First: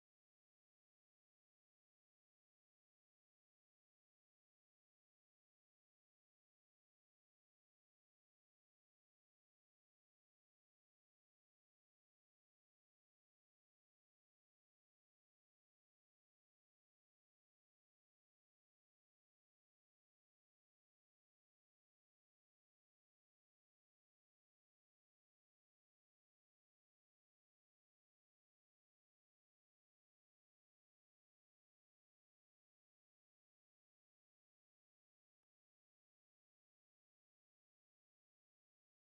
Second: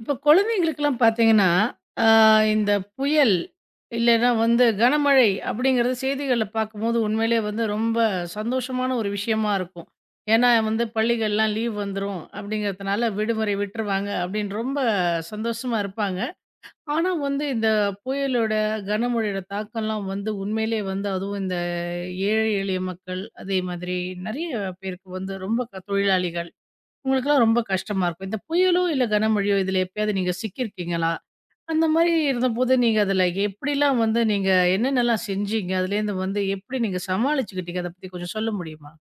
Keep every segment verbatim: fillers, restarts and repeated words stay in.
இப்போ குழந்தைங்களுக்கெல்லாம் பார்த்தீங்கன்னா, அ இந்த புயல் இல்லன்னா வந்து கனமழை அப்படிங்கிறது செய்திகள்ல பார்க்கும்போது உண்மையிலேயே வந்து ரொம்ப சந்தோஷமான ஒரு விஷயமா இருக்கும். ஏன்னா வந்து பள்ளிகள்லாம் லீவ் வந்துரும் அப்படிங்கிறதுனால விடுமுறை விட்டுருவாங்க அப்படின்னு ரொம்ப சந்தோஷமா இருப்பாங்க. ஆனா வந்து இந்த புயலோட, கனமழையோட தாக்கம்லாம் வந்து உண்மையிலேயே வந்து அதுவும் இந்த ஏழை எளிய மக்கள், அதே மாதிரி நெறைய பேருக்கு வந்து ரொம்ப க தொழிலாளிகள் உங்களுக்கெல்லாம் ரொம்ப கஷ்டமா இருக்கும். இந்த புயலோ, இல்ல கனமழையோ இதுல எப்பயாவது நீங்க சிக்கியிருக்கீங்களா? அந்த மாரி இருந்தபோது நீங்க அதுல எப்படிலாம் வந்து நீங்க என்னென்னலாம் செஞ்சீங்க? அதுலேருந்து வந்து எப்படி நீங்க சமாளிச்சுக்கிட்டீங்க? அத பத்தி கொஞ்சம் சொல்ல முடியுமா?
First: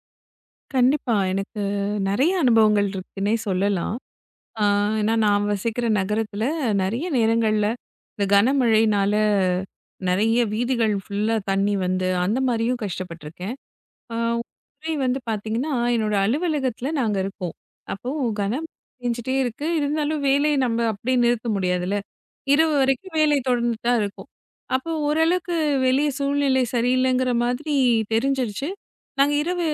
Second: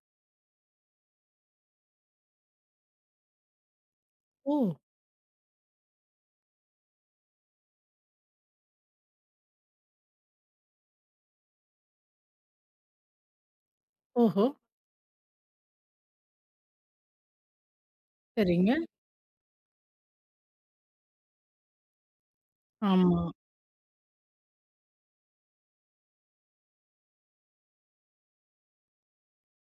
கண்டிப்பா. எனக்கு நெறைய அனுபவங்கள் இருக்குன்னே சொல்லலாம். ஓ! ஆ ஏன்னா நான் வசிக்கிற நகரத்தில நெறைய நேரங்கள்ல இந்த கனமழையினால நெறைய வீதிகள் ஃபுல்லா தண்ணி வந்து அந்த மாரியும் கஷ்டப்பட்டுருக்கேன். ஆ ஒரு ஓஹோ! முறை வந்து பார்த்தீங்கன்னா, என்னோட அலுவலகத்தில நாங்க இருக்கோம். அப்போ கனமழை சரிங்க. பேஞ்சுட்டே இருக்கு. இருந்தாலும் வேலைய நம்ம அப்படியே நிறுத்த முடியாதுல்ல. இரவு வரைக்கும் ஆமா. வேலை தொடர்ந்துட்டு தான் இருக்கும். அப்போ ஓரளவுக்கு வெளிய சூழ்நிலை சரியில்லைங்கிற மாதிரி தெரிஞ்சிருச்சு. நாங்க இரவு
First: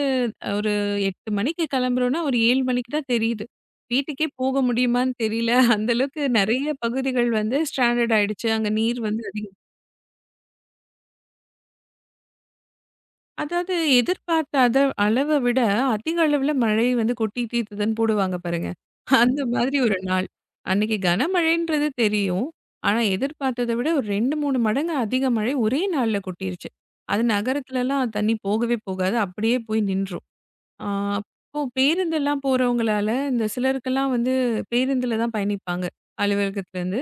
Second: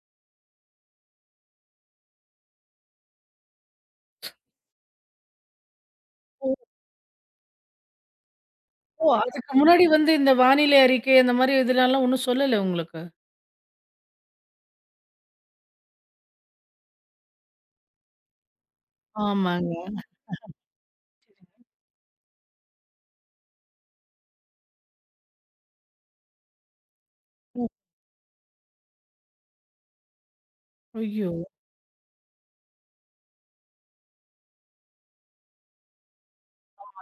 ஒரு எட்டு மணிக்கு கிளம்புறோம்னா, ஒரு ஏழு மணிக்கு தான் தெரியுது. வீட்டுக்கே போக முடியுமான்னு தெரியல. அந்த அளவுக்கு ஓ! நெறைய பகுதிகள் வந்து ஸ்ட்ராண்டட் ஆயிடுச்சு. அங்க நீர் ஓ! வந்து அதுக்கு அதிகமா முன்னாடி வந்து இந்த வானிலை அறிக்கை அந்த மாரி இதுலலாம் ஒண்ணும் சொல்லல உங்களுக்கு? அதாவது எதிர்பார்த்த அத அளவ விட அதிக அளவுல மழை வந்து கொட்டி தீர்த்துதுன்னு போடுவாங்க பாருங்க. அந்த ம். ஆமாங்க. மாதிரி ஒரு நாள். அன்னைக்கு கனமழைன்றது தெரியும். ஆனா எதிர்பார்த்தத விட ஒரு இரண்டு, மூணு மடங்கு அதிக மழை ஒரே நாள்ல கொட்டிருச்சு. அது ஓ! நகரத்துலலாம் தண்ணி போகவே போகாது. அப்படியே போய் நின்றும். ஆ ஐயோ! அப்போ பேருந்தெல்லாம் போறவங்களால இந்த சிலருக்கெல்லாம் வந்து பேருந்துல தான் பயணிப்பாங்க அலுவலகத்துலேருந்து.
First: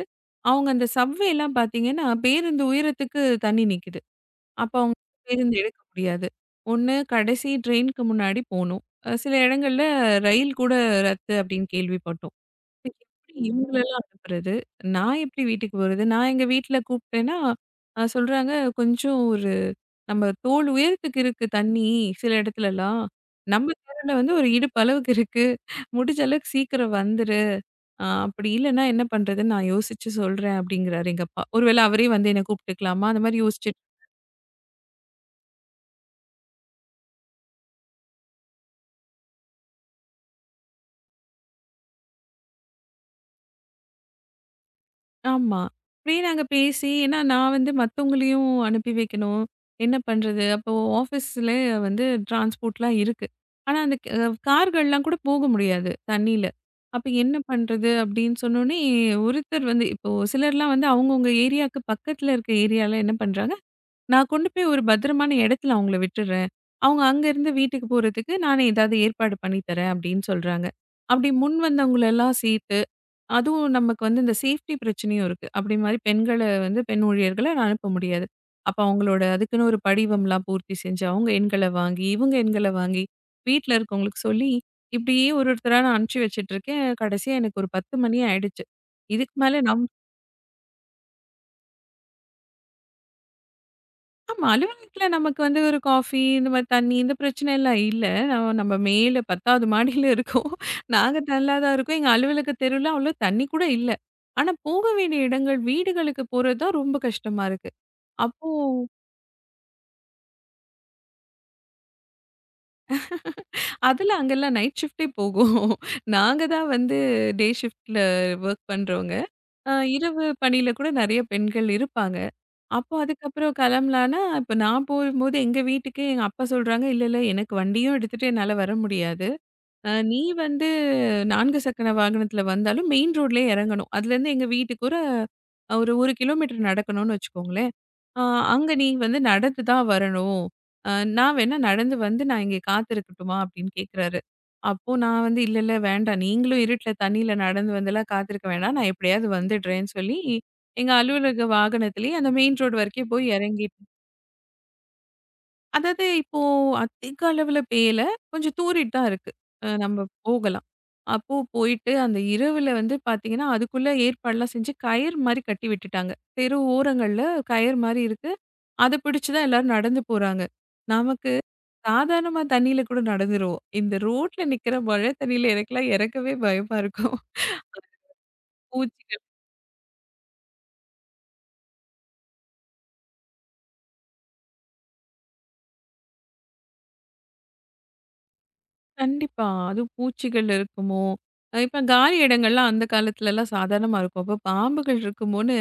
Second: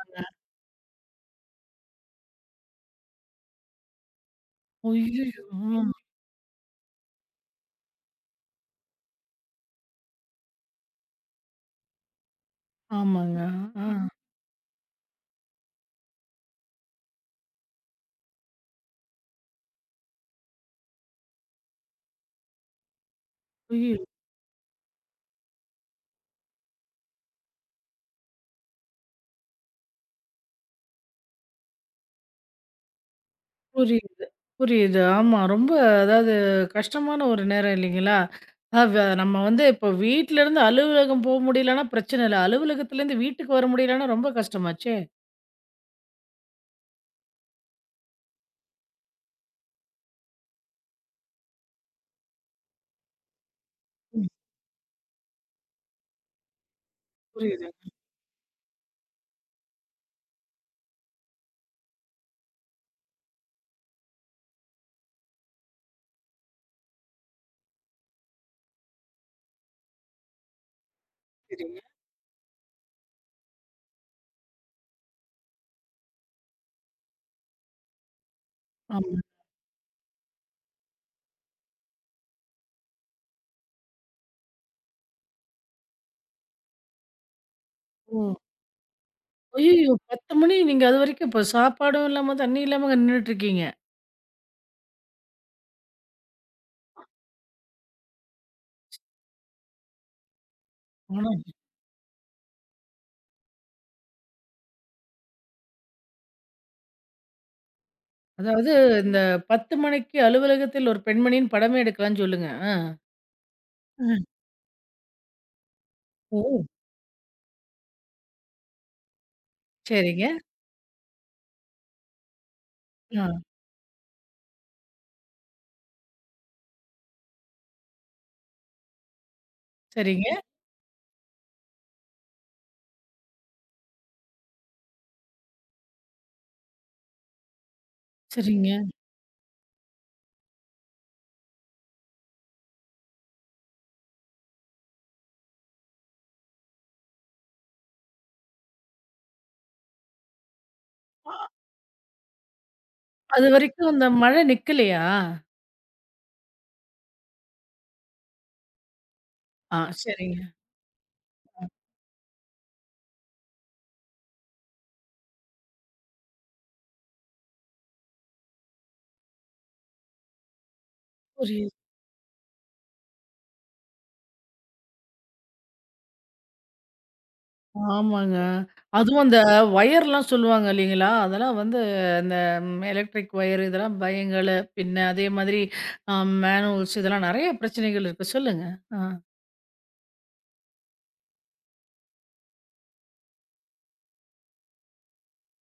அவங்க அந்த சப்வேலாம் பார்த்தீங்கன்னா, பேருந்து உயரத்துக்கு தண்ணி நிக்குது. அப்ப அவங்க ஐயய்யோ! பேருந்து எடுக்க ம். முடியாது. ஒண்ணு கடைசி ட்ரெயினுக்கு முன்னாடி போணும். அ சில இடங்கள்ல ரயில் கூட ரத்து அப்படின்னு கேள்விப்பட்டோம். இப்ப எப்படி ஆமாங்க. ஆ. இவங்களெல்லாம் அனுப்புறது? நான் எப்படி வீட்டுக்கு போறது? நான் எங்க வீட்ல கூப்பிட்டேன்னா, அ சொல்றாங்க கொஞ்சம் ஒரு நம்ம தோள் உயரத்துக்கு இருக்கு தண்ணி சில இடத்துலலாம். நம்ம ஐயோ! தெருல வந்து ஒரு இடுப்பு அளவுக்கு இருக்கு. முடிஞ்ச அளவுக்கு சீக்கிரம் வந்துரு. அ அப்படி இல்லன்னா என்ன பண்றதுன்னு நான் யோசிச்சு சொல்றேன் அப்படிங்கிறாரு எங்க அப்பா. ஒருவேளை அவரே வந்து என்ன கூப்பிட்டுக்கலாமா? அந்த மாதிரி யோசிச்சு புரியுது, புரியுது. ஆமா. ரொம்ப அதாவது கஷ்டமான ஒரு நேரம் இல்லைங்களா? அவ நம்ம வந்து இப்போ வீட்லருந்து அலுவலகம் போ முடியலன்னா பிரச்சனை இல்ல. அலுவலகத்துலேருந்து வீட்டுக்கு வர முடியலன்னா ரொம்ப கஷ்டமாச்சே! ஆமா. இப்படியே நாங்க பேசி ஏன்னா நான் வந்து மத்தவங்களையும் அனுப்பி வைக்கணும். என்ன பண்றது? அப்போ ஆஃபீஸ்ல வந்து டிரான்ஸ்போர்ட்லாம் இருக்கு. ஆனா அந்த க ம். கார்கள்லாம் கூட போக முடியாது தண்ணீல. அப்ப என்ன புரியுதுங்க. பண்றது? அப்படின்னு சொன்னோனே ஒருத்தர் வந்து இப்போ சிலர்லாம் வந்து அவங்கவங்க ஏரியாவுக்கு பக்கத்துல இருக்க ஏரியால என்ன பண்றாங்க? நான் கொண்டு போய் ஒரு பத்திரமான இடத்துல அவங்கள விட்டுடுறேன். அவங்க அங்கருந்து வீட்டுக்கு போறதுக்கு நானே ஏதாவது ஏற்பாடு பண்ணி தரேன் அப்படின்னு சொல்றாங்க. அப்படி முன் சரிங்க. வந்தவங்களெல்லாம் சேர்த்து அதுவும் நமக்கு வந்து இந்த சேஃப்டி பிரச்சனையும் இருக்கு. அப்படி மாரி பெண்கள வந்து பெண் ஊழியர்கள அனுப்ப முடியாது. அப்ப ஆமா. அவங்களோட அதுக்குன்னு ஒரு படிவம்லாம் பூர்த்தி செஞ்சு, அவங்க எண்கள வாங்கி, இவங்க எண்கள வாங்கி, வீட்ல இருக்கவங்களுக்கு சொல்லி, இப்படியே ஒரு ஒருத்தரா நான் அனுப்பிச்சு வச்சுட்டு இருக்கேன். கடைசியா எனக்கு ஒரு பத்து மணி ஓ! ஆயிடுச்சு. இதுக்கு மேல நம் ஐயய்யோ! பத்து மணி நீங்க அதுவரைக்கும் இப்போ சாப்பாடும் இல்லாம, தண்ணி இல்லாம நின்னுட்டுருக்கீங்க. ஆமா. அலுவலகத்துல நமக்கு வந்து ஒரு காஃபி, இந்த மாரி தண்ணி இந்த பிரச்சனைலாம் இல்ல. நம்ம நம்ம மேல பத்தாவது மாடியில இருக்கோம். நாங்க ஆனா தள்ளா தான் இருக்கோம். எங்க அலுவலக தெருவுல அவ்வளோ தண்ணி கூட இல்ல. ஆனா போக வேண்டிய இடங்கள் வீடுகளுக்கு போறது தான் ரொம்ப கஷ்டமா இருக்கு. அப்போ அதாவது இந்த பத்து மணிக்கு அலுவலகத்தில் ஒரு பெண்மணின்னு படமே எடுக்கலான்னு சொல்லுங்க. ஆ. அதுல ஆ. அங்கெல்லாம் நைட் ஷிஃப்ட்டே போகும். நாங்க ஓ! தான் வந்து டே ஷிஃப்ட்ல ஒர்க் பண்றவங்க. அ சரிங்க. இரவு பணியில கூட நெறைய பெண்கள் இருப்பாங்க. அப்போ ஆ. அதுக்கப்புறம் கிளம்பலான்னா, இப்ப நான் போகும்போது எங்க வீட்டுக்கு எங்க அப்பா சொல்றாங்க, "இல்ல, இல்ல எனக்கு வண்டியும் எடுத்துட்டு என்னால வர முடியாது." அ நீ சரிங்க, வந்து நாலு சக்கர வாகனத்துல வந்தாலும் மெயின் ரோட்லயே இறங்கணும். அதுலேருந்து எங்க வீட்டுக்கு ஒரு அ ஒரு 1 கிலோமீட்டர் நடக்கணும்னு வச்சுக்கோங்களேன். அ அங்க சரிங்க. நீ வந்து நடந்து தான் வரணும். அ நான் வேணா நடந்து வந்து நான் இங்கே காத்திருக்கட்டுமா? அப்படின்னு கேட்குறாரு. அப்போ நான் வந்து இல்ல, இல்ல வேண்டாம். நீங்களும் இருட்டுல தண்ணீல நடந்து வந்துலாம் காத்திருக்க வேண்டாம். நான் எப்படியாவது வந்துடுறேன்னு சொல்லி எங்க அ அலுவலக வாகனத்திலேயே அந்த மெயின் ரோடு வரைக்கும் போய் இறங்கிட்டேன். அதுவரைக்கும் அந்த மழை நிக்கலையா? அதாவது இப்போ அதிக அளவுல பேயல. கொஞ்சம் தூறிட்டு தான் இருக்கு. அ ஆ நம்ம சரிங்க. போகலாம். அப்போ போயிட்டு அந்த இரவுல வந்து பார்த்தீங்கன்னா, அதுக்குள்ள ஏற்பாடுலாம் செஞ்சு கயிறு மாரி கட்டி விட்டுட்டாங்க. தெரு ஓரங்கள்ல கயிறு மாரி இருக்கு. அத பிடிச்சு தான் எல்லாரும் நடந்து போறாங்க. நமக்கு புரியுது. சாதாரணமா தண்ணீல கூட நடந்துருவோம். இந்த ரோட்ல நிக்கிற மழை தண்ணீல எனக்கெல்லாம் இறக்கவே பயமா இருக்கும். ஆமாங்க. அதுவும் பூச்சிகள் அந்த வயர்லாம் சொல்லுவாங்க இல்லைங்களா? அதெல்லாம் வந்து அந்த ம் எலக்ட்ரிக் வயர் இதெல்லாம் பயங்கல, பின்ன அதே மாதிரி அ மேனுவல்ஸ் இதெல்லாம் நெறைய பிரச்சனைகள் இருக்கு. சொல்லுங்க. ஆ. கண்டிப்பா. அதுவும் பூச்சிகள் இருக்குமோ! அ இப்ப காலி இடங்கள்லாம் அந்த காலத்துலலாம் சாதாரணமா இருக்கும். அப்ப பாம்புகள் இருக்குமோன்னு,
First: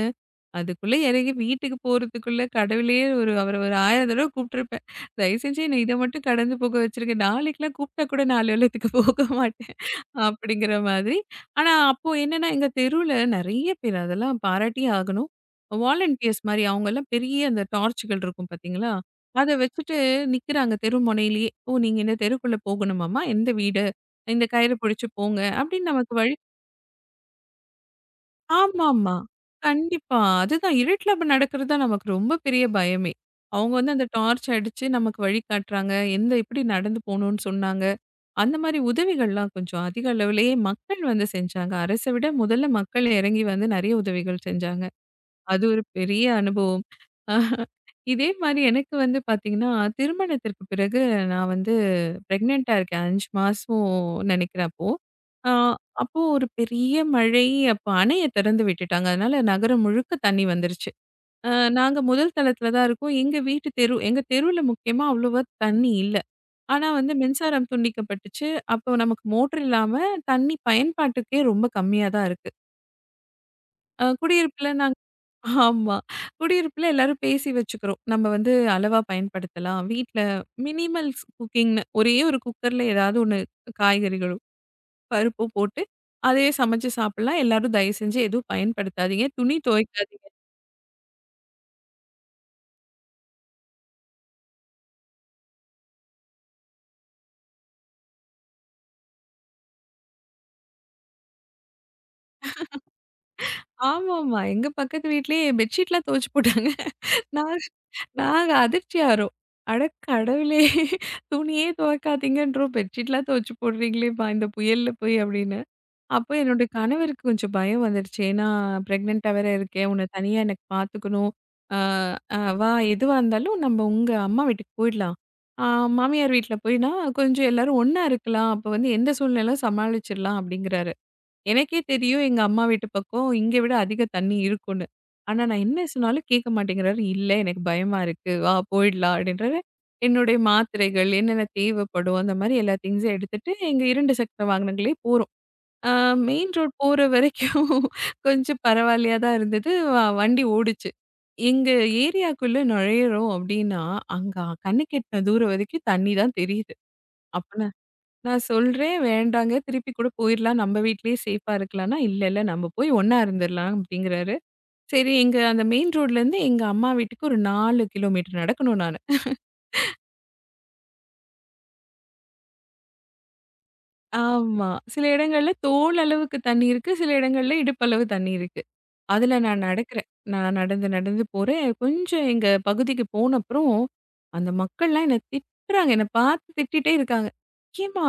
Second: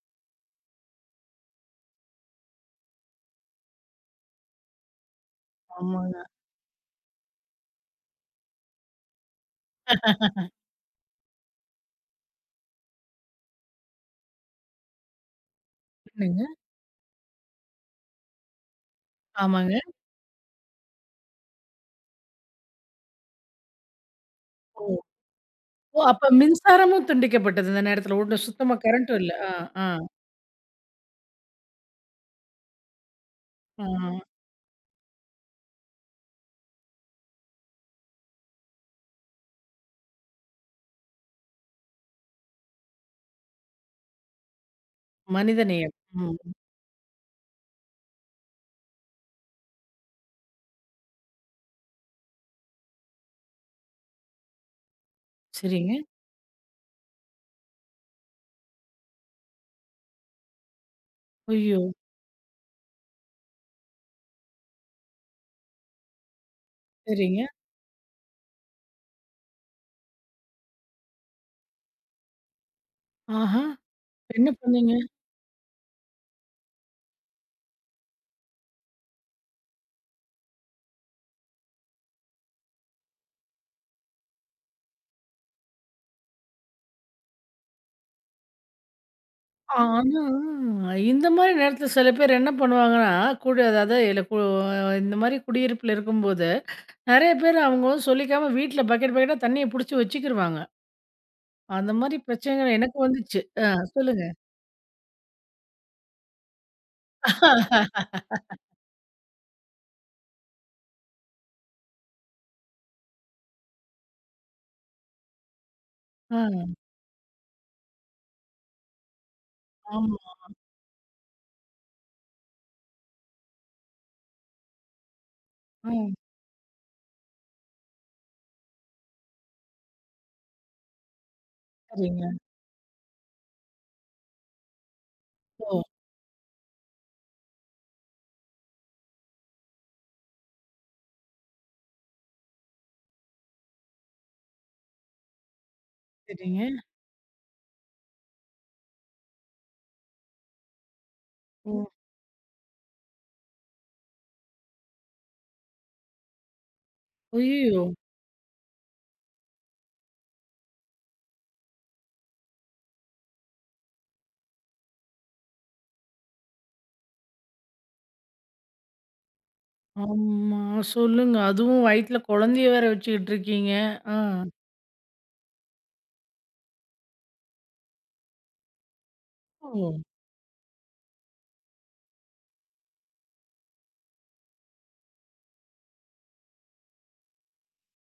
அதுக்குள்ள இறங்கி வீட்டுக்கு போறதுக்குள்ள கடவுளே ஒரு அவர ஒரு ஆயிரம் தடவ கூப்பிட்டுருப்பேன். தயவு செஞ்சு என்ன இத ஆமாங்க. மட்டும் கடந்து போக வச்சுருங்க. நாளைக்குலாம் கூப்பிட்டா கூட நான் அலுவலகத்துக்கு போக மாட்டேன். அப்படிங்கிற மாதிரி. ஆனா, அப்போ என்னன்னா, எங்க தெருவுல நெறைய பேர் அதெல்லாம் பாராட்டியே ஆகணும். வாலண்டியர்ஸ் என்னங்க? மாரி அவங்கலாம் பெரிய அந்த டார்ச்சுகள் இருக்கும் பார்த்தீங்களா? அத ஆமாங்க. வச்சுட்டு நிக்கிறாங்க தெரு முனையிலேயே. "ஓ! நீங்க இந்த தெருக்குள்ள போகணுமாம்மா? எந்த வீடு? இந்த கயிறு ஓ! பிடிச்சு போங்க." அப்படின்னு ஓ! நமக்கு அப்ப வழி மின்சாரமும் துண்டிக்கப்பட்டது இந்த நேரத்துல. ஒண்ணும் சுத்தமா ஆமாமா. கரண்ட்டும் இல்ல. ஆ, ஆ, கண்டிப்பா. அதுதான் இருட்டுல அப்ப நடக்கிறது தான் நமக்கு ரொம்ப பெரிய பயமே. அவங்க ஆ. வந்து அந்த டார்ச் அடிச்சு நமக்கு வழி காட்டுறாங்க. எந்த எப்படி நடந்து போணும்னு சொன்னாங்க. அந்த மாரி உதவிகள்லாம் கொஞ்சம் அதிக அளவிலேயே மக்கள் வந்து செஞ்சாங்க. அரச விட முதல்ல மக்கள் இறங்கி வந்து நெறைய உதவிகள் செஞ்சாங்க. அது ஒரு மனிதநேயம். பெரிய ம். அனுபவம். இதே மாரி எனக்கு வந்து பார்த்தீங்கன்னா, திருமணத்திற்கு பிறகு நான் வந்து பிரெக்னன்ட்டா இருக்கேன். அஞ்சு மாசம் நெனைக்கிறேன் அப்போ. ஆ சரிங்க. அப்போ ஒரு பெரிய மழை, அப்போ அணைய திறந்து விட்டுட்டாங்க. அதனால நகரம் முழுக்க தண்ணி வந்துருச்சு. அ ஐயோ! நாங்க முதல் தளத்தில தான் இருக்கோம். எங்க வீட்டு தெரு எங்க தெருவுல முக்கியமா அவ்வளவா தண்ணி இல்ல. ஆனா வந்து சரிங்க. மின்சாரம் துண்டிக்கப்பட்டுச்சு. அப்போ நமக்கு மோட்டர் இல்லாம தண்ணி பயன்பாட்டுக்கே ரொம்ப கம்மியா தான் இருக்கு. ஆஹா! அ என்ன குடியிருப்புல பண்ணீங்க? நாங்க ஆமா. குடியிருப்புல எல்லாரும் பேசி வச்சுக்கிறோம். நம்ம வந்து அளவா பயன்படுத்தலாம். வீட்ல மினிமல்ஸ் குக்கிங்ன்னு ஒரே ஒரு குக்கர்ல ஏதாவது ஒண்ணு காய்கறிகளும், பருப்பும் போட்டு அதையே சமைச்சு சாப்பிடலாம். எல்லாரும் தயவு செஞ்சு எதுவும் பயன்படுத்தாதீங்க. துணி துவைக்காதீங்க. ஆனா, இந்த மாரி நேரத்துல சில பேர் என்ன பண்ணுவாங்கன்னா, குடி அதாவது இல்ல கு இந்த மாரி குடியிருப்புல இருக்கும்போது, நெறைய பேர் அவங்க வந்து சொல்லிக்காம வீட்ல பக்கெட் பக்கெட்டா தண்ணிய புடிச்சு வச்சுக்கிருவாங்க. அந்த மாரி பிரச்சனைகள் எனக்கு வந்துச்சு. ஆ சொல்லுங்க. ஆமாமா. எங்க பக்கத்து வீட்லயே பெட்ஷீட்லாம் துவைச்சு போட்டாங்க. நாங்க நாங்க அதிர்ச்சியாறோம். அட கடவுளே! துணியே துவைக்காதீங்கன்றோம். பெட்ஷீட்லாம் துவைச்சு போடுறீங்களேப்பா இந்த புயல்ல போய் அப்படின்னு. அப்போ ஆ, என்னுடைய கணவருக்கு கொஞ்சம் பயம் வந்துடுச்சு. ஏன்னா, பிரெக்னன்ட்டா வேற இருக்கேன். உன்ன ஆமா. தனியா எனக்கு பார்த்துக்கணும். அ அ வா எதுவா இருந்தாலும் நம்ம உங்க அம்மா வீட்டுக்கு போயிடலாம். ஆ ஆ, மாமியார் வீட்ல போய்னா, கொஞ்சம் எல்லாரும் ஒண்ணா இருக்கலாம். அப்போ வந்து எந்த சூழ்நிலையில சமாளிச்சிடலாம் அப்படிங்கிறாரு. எனக்கே தெரியும் சரிங்க. எங்க அம்மா வீட்டு பக்கம் இங்க விட அதிக தண்ணி இருக்கும்னு. ஆனா, நான் ஓ! என்ன சொன்னாலும் கேட்க மாட்டேங்கிறாரு. இல்ல எனக்கு பயமா இருக்கு. வா போயிடலாம் அப்படின்றாரு. என்னுடைய மாத்திரைகள், என்னென்ன தேவைப்படும் அந்த மாரி எல்லா திங்ஸும் எடுத்துட்டு எங்க ரெண்டு சக்கர வாகனங்களே போறோம். ஆ மெயின் சரிங்க. ரோட் போற வரைக்கும் கொஞ்சம் பரவாயில்லையா தான் இருந்தது. வ வண்டி ஓடுச்சு. எங்க ஓ! ஏரியாக்குள்ள நுழையிறோம் அப்படின்னா, அங்க கண்ணுக்கெட்ன தூரம் வரைக்கும் தண்ணி தான் தெரியுது. அப்ப நான் ஐயய்யோ! நான் சொல்றேன் வேண்டாங்க. திருப்பி கூட போயிரலாம். நம்ம வீட்லயே சேஃபா இருக்கலாம்னா, இல்ல இல்ல நம்ம போய் ஒண்ணா இருந்துரலாம் அப்படிங்கிறாரு. சரி எங்க அந்த மெயின் ரோட்லருந்து எங்க அம்மா வீட்டுக்கு ஒரு நாலு கிலோமீட்டர் நடக்கணும் நானு. ஆமா, சொல்லுங்க. அதுவும் வயித்துல குழந்தைய வேற வச்சுக்கிட்டு இருக்கீங்க. ஆ. ஆமா. சில இடங்கள்ல தோள் அளவுக்கு தண்ணி இருக்கு. சில இடங்கள்ல இடுப்பளவு தண்ணி இருக்கு. அதுல நான் ஓ! நடக்கிறேன். நான் நடந்து, நடந்து போறேன். கொஞ்சம் எங்க பகுதிக்கு போனப்புறம், அந்த மக்கள்லாம் என்ன திட்டுறாங்க. என்ன பார்த்து திட்டிட்டே இருக்காங்க. "ஏம்மா!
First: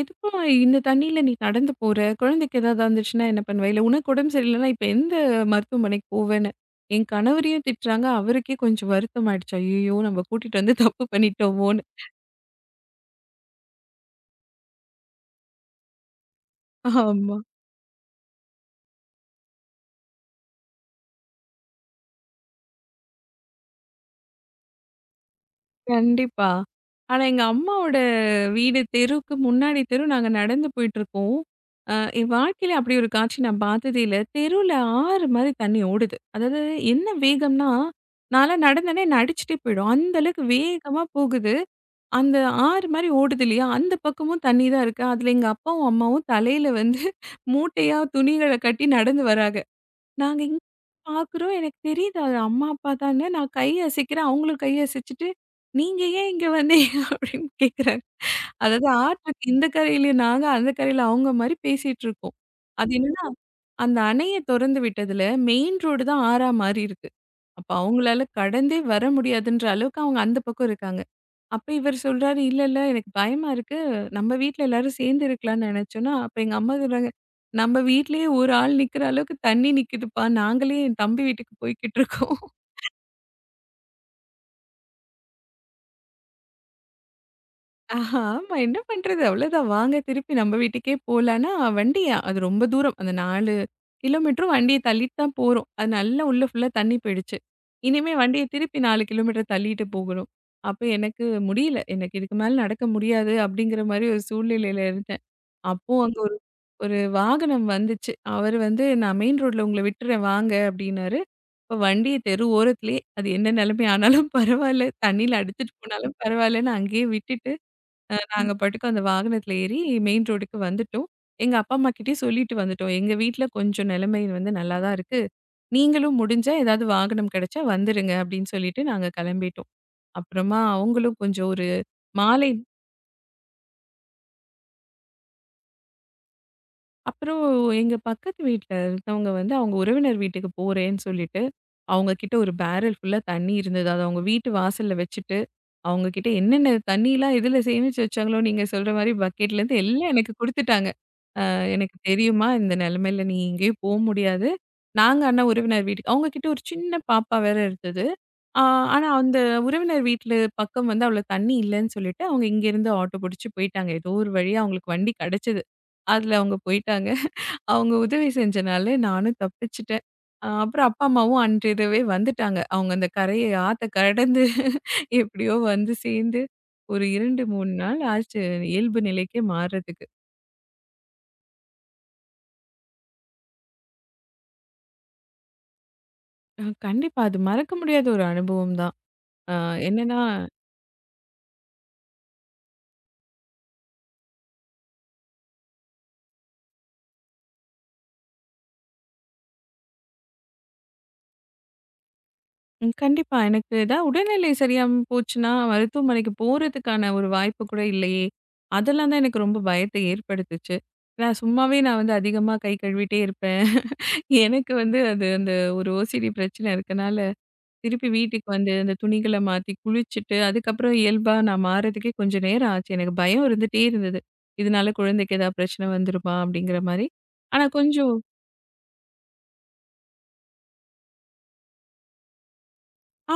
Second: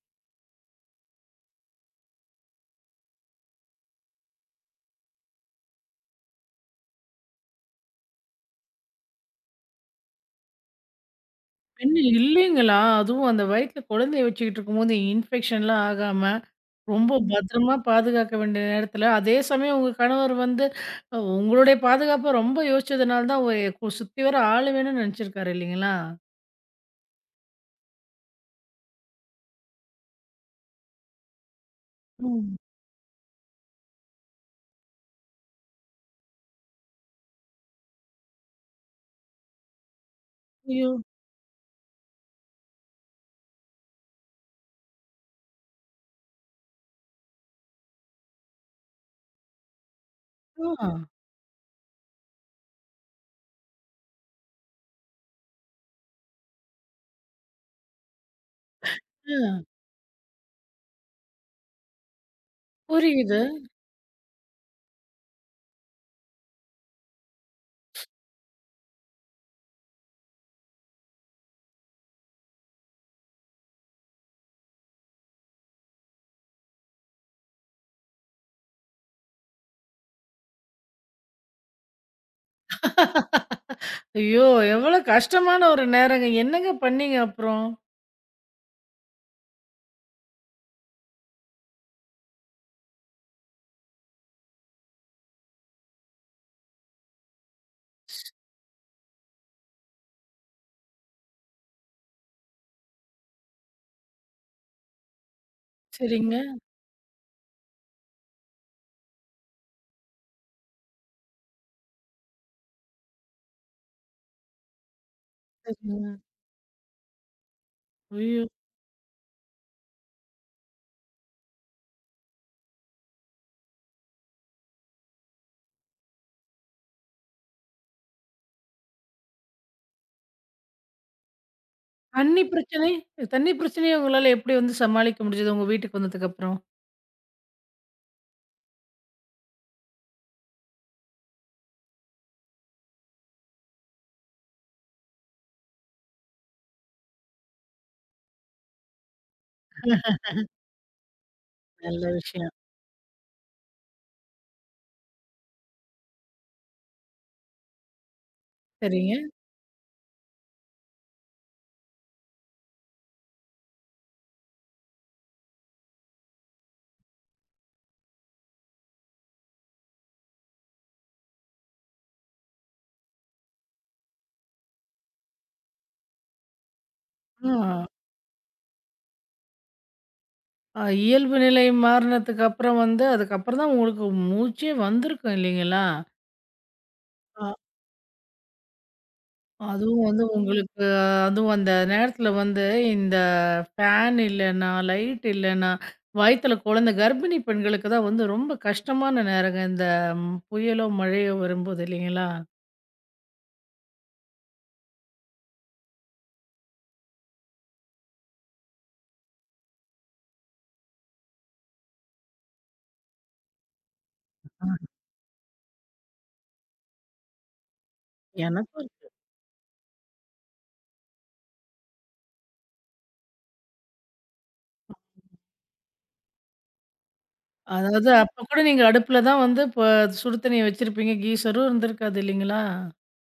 எதுக்கும்மா இந்த தண்ணீல நீ நடந்து போற? குழந்தைக்கு ஏதாவது வந்துச்சுன்னா என்ன பண்ணுவ? இல்ல உனக்கு உடம்பு சரியில்லன்னா, இப்ப எந்த மருத்துவமனைக்கு போவேன்னு?" என் கணவரையும் திட்டுறாங்க. அவருக்கே கொஞ்சம் வருத்தம் ஆயிடுச்சு. "ஐயய்யோ! நம்ம கூட்டிட்டு வந்து தப்பு பண்ணிட்டோமோன்னு." பெண்ணு இல்லைங்களா? அதுவும் அந்த வயித்துல குழந்தைய வச்சுக்கிட்டு இருக்கும்போது இன்ஃபெக்ஷன்லாம் ஆகாம, ரொம்ப ஆமா. பத்திரமா பாதுகாக்க வேண்டிய நேரத்துல, அதே சமயம் உங்க கணவர் வந்து அ உங்களுடைய பாதுகாப்ப ரொம்ப யோசிச்சதுனால தான் ஒரு கு சுத்தி வர ஆளு வேணும்னு நெனச்சிருக்காரு இல்லைங்களா? கண்டிப்பா. ஆனா எங்க அம்மாவோட வீடு தெருவுக்கு முன்னாடி தெரு நாங்க நடந்து போயிட்டுருக்கோம். அ என் ம். வாழ்க்கையில அப்படி ஒரு காட்சி நான் பார்த்ததே இல்ல. தெருவுல ஆறு மாரி தண்ணி ஓடுது. அதாவது என்ன வேகம்னா, நான்லாம் நடந்தேன்னா என்ன அடிச்சுட்டே போயிடும். அந்த அளவுக்கு ஐயோ! வேகமா போகுது. அந்த ஆறு மாரி ஓடுது இல்லையா? அந்த பக்கமும் தண்ணி தான் இருக்கு. அதுல எங்க அப்பாவும், அம்மாவும் தலையில வந்து மூட்டையா துணிகள கட்டி நடந்து வராங்க. நாங்க இங்க ஆ, பாக்குறோம். எனக்கு தெரியுது அது அம்மா, அப்பா தான்னு. நான் கை அசைக்கிறேன். அவங்களும் கை அசைச்சுட்டு, "நீங்க ஏன் இங்க வந்தீங்க?" அப்படின்னு கேக்குறாங்க. அதாவது ஆ ஆற்றுக்கு இந்த கரையில நாங்க, அந்த கரையில அவங்க மாரி பேசிட்டு இருக்கோம். அது என்னன்னா, புரியுது. அந்த அணைய தொறந்து விட்டதுல மெயின் ரோடு தான் ஆறா மாறி இருக்கு. அப்ப அவங்களால கடந்தே வர முடியாதுன்ற அளவுக்கு அவங்க அந்த பக்கம் இருக்காங்க. அப்ப இவர் சொல்றாரு, "இல்ல, இல்ல எனக்கு பயமா இருக்கு. நம்ம வீட்ல எல்லாரும் சேர்ந்து இருக்கலாம்னு நெனைச்சோன்னா" அப்ப எங்க அம்மா சொல்றாங்க, "நம்ம வீட்லயே ஒரு ஆள் நிக்கிற அளவுக்கு தண்ணி நிக்குதுப்பா. நாங்களே என் தம்பி வீட்டுக்கு போய்க்கிட்டு இருக்கோம்." ஐயோ! எவ்வளோ கஷ்டமான ஒரு நேரங்க. என்னங்க பண்ணீங்க அப்புறம்? ஆஹா! ஆமா என்ன பண்றது? அவ்வளோதான் வாங்க திருப்பி நம்ம வீட்டுக்கே போலான்னா, வண்டி அது ரொம்ப தூரம். அந்த நாலு கிலோமீட்டரும் வண்டிய தள்ளிட்டு தான் போறோம். அது நல்லா உள்ள ஃபுல்லா தண்ணி போயிடுச்சு. இனிமே வண்டிய திருப்பி நாலு கிலோமீட்டர் தள்ளிட்டு போகணும். அப்ப எனக்கு முடியல. எனக்கு இதுக்கு மேல நடக்க முடியாது அப்படிங்கிற மாரி ஒரு சூழ்நிலையில இருந்தேன். அப்போ அங்க சரிங்க, ஒரு ஒரு வாகனம் வந்துச்சு. அவரு வந்து "நான் மெயின் ரோட்ல உங்கள விட்டுறேன் வாங்க" அப்டின்னாரு. அப்ப வண்டிய தெரு ஓரத்திலேயே அது என்ன நெலைமை ஆனாலும் பரவால்ல. தண்ணீல அடிச்சுட்டு சரிங்க. போனாலும் பரவால்லன்னு அங்கேயே விட்டுட்டு, அ ஐயோ! நாங்க பாட்டுக்கு அந்த வாகனத்துல ஏறி மெயின் ரோடுக்கு வந்துட்டோம். எங்க அப்பா, அம்மா கிட்டயும் சொல்லிட்டு வந்துட்டோம். "எங்க வீட்ல கொஞ்சம் நிலைமை வந்து நல்லா தான் இருக்கு. நீங்களும் முடிஞ்சா ஏதாவது வாகனம் கிடைச்சா வந்துருங்க" அப்டின்னு சொல்லிட்டு நாங்க கிளம்பிட்டோம். அப்புறமா அவங்களும் கொஞ்சம் ஒரு தண்ணி மாலை பிரச்சனை? தண்ணி பிரச்சனைய உங்களால எப்படி வந்து சமாளிக்க முடிஞ்சது உங்க வீட்டுக்கு வந்ததுக்கு அப்புறம்? அப்புறம் எங்க பக்கத்து வீட்ல இருக்கவங்க வந்து அவங்க உறவினர் வீட்டுக்கு போறேன்னு சொல்லிட்டு, அவங்க கிட்ட ஒரு பேரல் ஃபுல்லா தண்ணி இருந்தது. அத அவங்க வீட்டு வாசல்ல வச்சுட்டு, அவங்க கிட்ட என்னென்ன தண்ணிலாம் எதுல சேமிச்சு வச்சாங்களோ, நீங்க சொல்ற மாரி பக்கெட்லேருந்து எல்லாம் எனக்கு குடுத்துட்டாங்க. "அ எனக்கு நல்ல தெரியும்மா, விஷயம். இந்த நிலைமையில நீ எங்கேயும் போ முடியாது. நாங்க ஆனா உறவினர் வீட்டுக்கு" அவங்க கிட்ட ஒரு சின்ன பாப்பா வேற இருந்தது. ஆ ஆனா சரிங்க. அந்த உறவினர் வீட்ல பக்கம் வந்து அவ்வளோ தண்ணி இல்லன்னு சொல்லிட்டு, அவங்க இங்கேருந்து ஆட்டோ புடிச்சு போயிட்டாங்க. ஏதோ ஒரு வழியா அவங்களுக்கு வண்டி கெடைச்சது. அதுல அவங்க போயிட்டாங்க. அவங்க உதவி செஞ்சனால நானும் தப்பிச்சுட்டேன். அ அப்புறம் அப்பா, அம்மாவும் அன்று இரவே வந்துட்டாங்க. அவங்க அந்த கரைய ஆத்த கடந்து எப்படியோ வந்து சேர்ந்து ஒரு இரண்டு, ஆ. மூணு நாள் ஆச்சு இயல்பு நிலைக்கே மாறுறதுக்கு. அ இயல்பு நிலை மாறுனதுக்கு அப்புறம் வந்து, அதுக்கப்புறம் தான் உங்களுக்கு மூச்சே வந்திருக்கும் இல்லைங்களா? அ கண்டிப்பா அது ஆ. மறக்க முடியாத ஒரு அனுபவம் தான். அ அதுவும் என்னன்னா வந்து உங்களுக்கு அஹ், அதுவும் அந்த நேரத்தில வந்து இந்த ஃபேன் இல்லன்னா, லைட் இல்லன்னா, வயித்துல குழந்தை கர்ப்பிணி பெண்களுக்கு தான் வந்து ரொம்ப கஷ்டமான நேரங்க. இந்த ம், புயலோ, மழையோ வரும்போது இல்லைங்களா? ம் கண்டிப்பா எனக்கு ஏதாவது உடல்நிலை சரியாம போச்சுன்னா, மருத்துவமனைக்கு போறதுக்கான ஒரு வாய்ப்பு கூட இல்லையே! அதெல்லாம் தான் எனக்கு ரொம்ப பயத்த ஏற்படுத்துச்சு. நான் சும்மாவே நான் வந்து அதிகமா கை கழுவிட்டே இருப்பேன். எனக்கு ஆ. வந்து அது அந்த ஒரு ஓசிடி பிரச்சனை இருக்கனால, திருப்பி வீட்டுக்கு வந்து எனக்கும் அந்த இருக்கு. துணிகள மாத்தி குளிச்சுட்டு, அதுக்கப்புறம் இயல்பா நான் மாறதுக்கே கொஞ்சம் நேரம் ஆச்சு. எனக்கு பயம் இருந்துட்டே இருந்தது. இதனால குழந்தைக்கு ஏதாவது பிரச்சனை வந்துருமா? அப்படிங்கிற மாரி. ஆனா கொஞ்ச அதாவது அப்ப கூட நீங்க அடுப்புல தான் வந்து இப்ப சுடு தண்ணீய வச்சிருப்பீங்க. கீசரும் இருந்திருக்காது இல்லைங்களா?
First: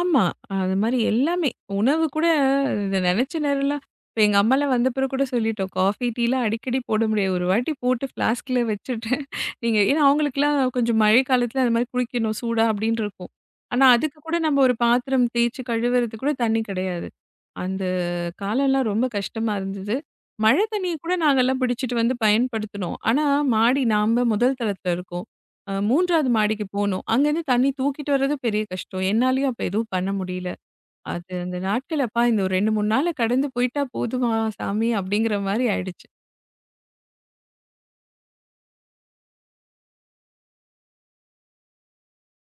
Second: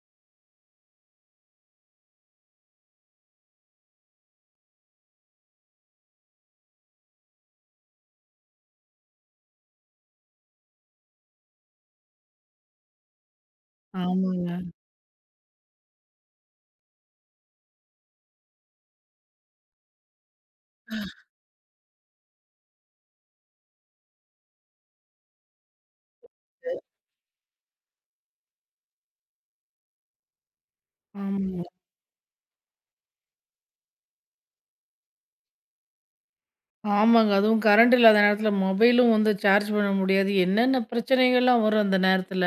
ஆமா. அது மாரி எல்லாமே. உணவு கூட இத நெனச்ச நேரம்லாம் இப்ப எங்க அம்மாலாம் வந்த பிறகு கூட சொல்லிட்டோம். காஃபி, டீலாம் அடிக்கடி போட முடியாது. ஒரு வாட்டி போட்டு ஃப்ளாஸ்க்ல வச்சுட்டேன். நீங்க ஏன்னா அவங்களுக்குலாம் கொஞ்சம் மழை காலத்துல அது மாரி குளிக்கணும் சூடா அப்டின்னு இருக்கும். ஆனா அதுக்கு கூட ஆமாங்க. நம்ம ஒரு பாத்திரம் தேய்ச்சு கழுவுறதுக்கு கூட தண்ணி கிடையாது. அந்த காலம்லாம் ரொம்ப கஷ்டமா இருந்தது. மழை தண்ணிய கூட நாங்கலாம் பிடிச்சிட்டு வந்து பயன்படுத்தினோம். ஆனா மாடி நாம முதல் தளத்துல இருக்கோம். அ 3வது மாடிக்கு போனோம். அங்கேருந்து தண்ணி தூக்கிட்டு வர்றது பெரிய கஷ்டம். என்னாலயும் அப்ப எதுவும் பண்ண முடியல. அது அந்த ஆமா. நாட்கள் அப்பா இந்த ஒரு இரண்டு, மூணு நாள்ல கடந்து போயிட்டா போதுமா சாமி அப்படிங்கிற மாரி ஆயிடுச்சு. ஆமாங்க. அதுவும் கரண்ட் இல்லாத நேரத்தில மொபைலும் வந்து சார்ஜ் பண்ண முடியாது. என்னென்ன பிரச்சனைகள்லாம் வரும் அந்த நேரத்தில.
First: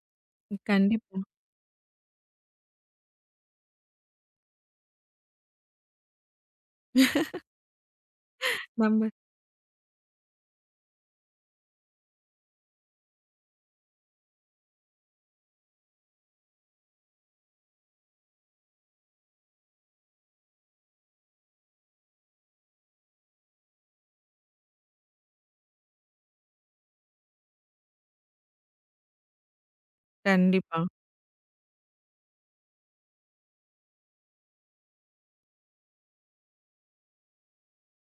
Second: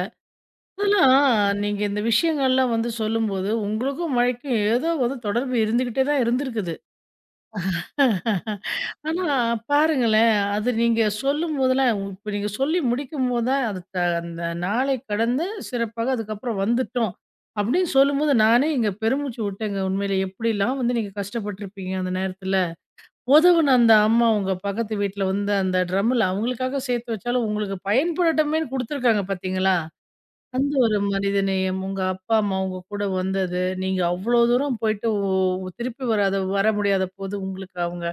அதெல்லாம் கண்டிப்பா. நீங்க இந்த விஷயங்கள்லாம் வந்து சொல்லும்போது, உங்களுக்கும் மழைக்கும் ஏதோ வந்து தொடர்பு இருந்துகிட்டே தான் இருந்திருக்குது. நம்ம ஆனா பாருங்களேன், அது நீங்க சொல்லும்போதெல்லாம் இப்ப நீங்க சொல்லி முடிக்கும்போது தான் அது த அந்த நாளை கடந்து சிறப்பாக அதுக்கப்புறம் வந்துட்டோம். அப்படின்னு சொல்லும்போது நானே இங்க பெருமூச்சு விட்டேங்க. உண்மையிலே எப்படிலாம் வந்து நீங்க கஷ்டப்பட்டுருப்பீங்க அந்த நேரத்தில. உதவுன அந்த அம்மா உங்க பக்கத்து வீட்ல வந்து அந்த ட்ரம்ல அவங்களுக்காக சேர்த்து வச்சாலும் உங்களுக்கு பயன்படட்டுமேன்னு குடுத்துருக்காங்க பார்த்தீங்களா? அந்த கண்டிப்பா. ஒரு மனிதநேயம் உங்க அப்பா, அம்மா உங்க கூட வந்தது, நீங்க அவ்வளோ தூரம் போயிட்டு ஒ திருப்பி வராத வர முடியாத போது உங்களுக்கு அவங்க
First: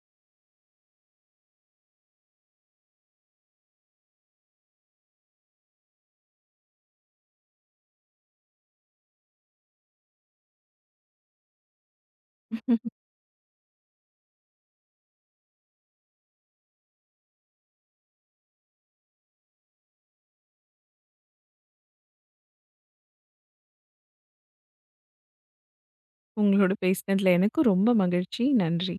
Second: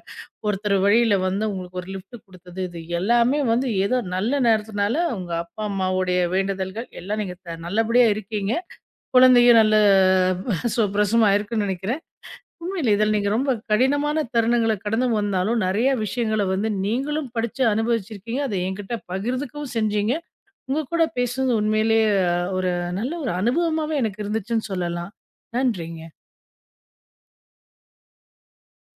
ஒருத்தர் வழியில வந்து உங்களுக்கு ஒரு லிஃப்ட் குடுத்தது, இது எல்லாமே வந்து ஏதோ நல்ல நேரத்துனால உங்க அப்பா, அம்மாவுடைய வேண்டுதல்கள் எல்லாம் நீங்க த நல்லபடியா இருக்கீங்க. குழந்தையும் நல்ல சுவப்பிரசவமா இருக்குன்னு நெனைக்கிறேன். உண்மையில இதில நீங்க ரொம்ப கடினமான தருணங்கள கடந்து வந்தாலும், நெறைய விஷயங்கள வந்து நீங்களும் படிச்சு அனுபவிச்சிருக்கீங்க. அத என்கிட்ட பகிர்ந்துக்கவும் செஞ்சீங்க. உங்க கூட பேசுனது உண்மையிலேயே அஹ், ஒரு நல்ல ஒரு அனுபவமாவே எனக்கு இருந்துச்சுன்னு சொல்லலாம். நன்றிங்க. உங்களோட பேசினதுல எனக்கும் ரொம்ப மகிழ்ச்சி. நன்றி.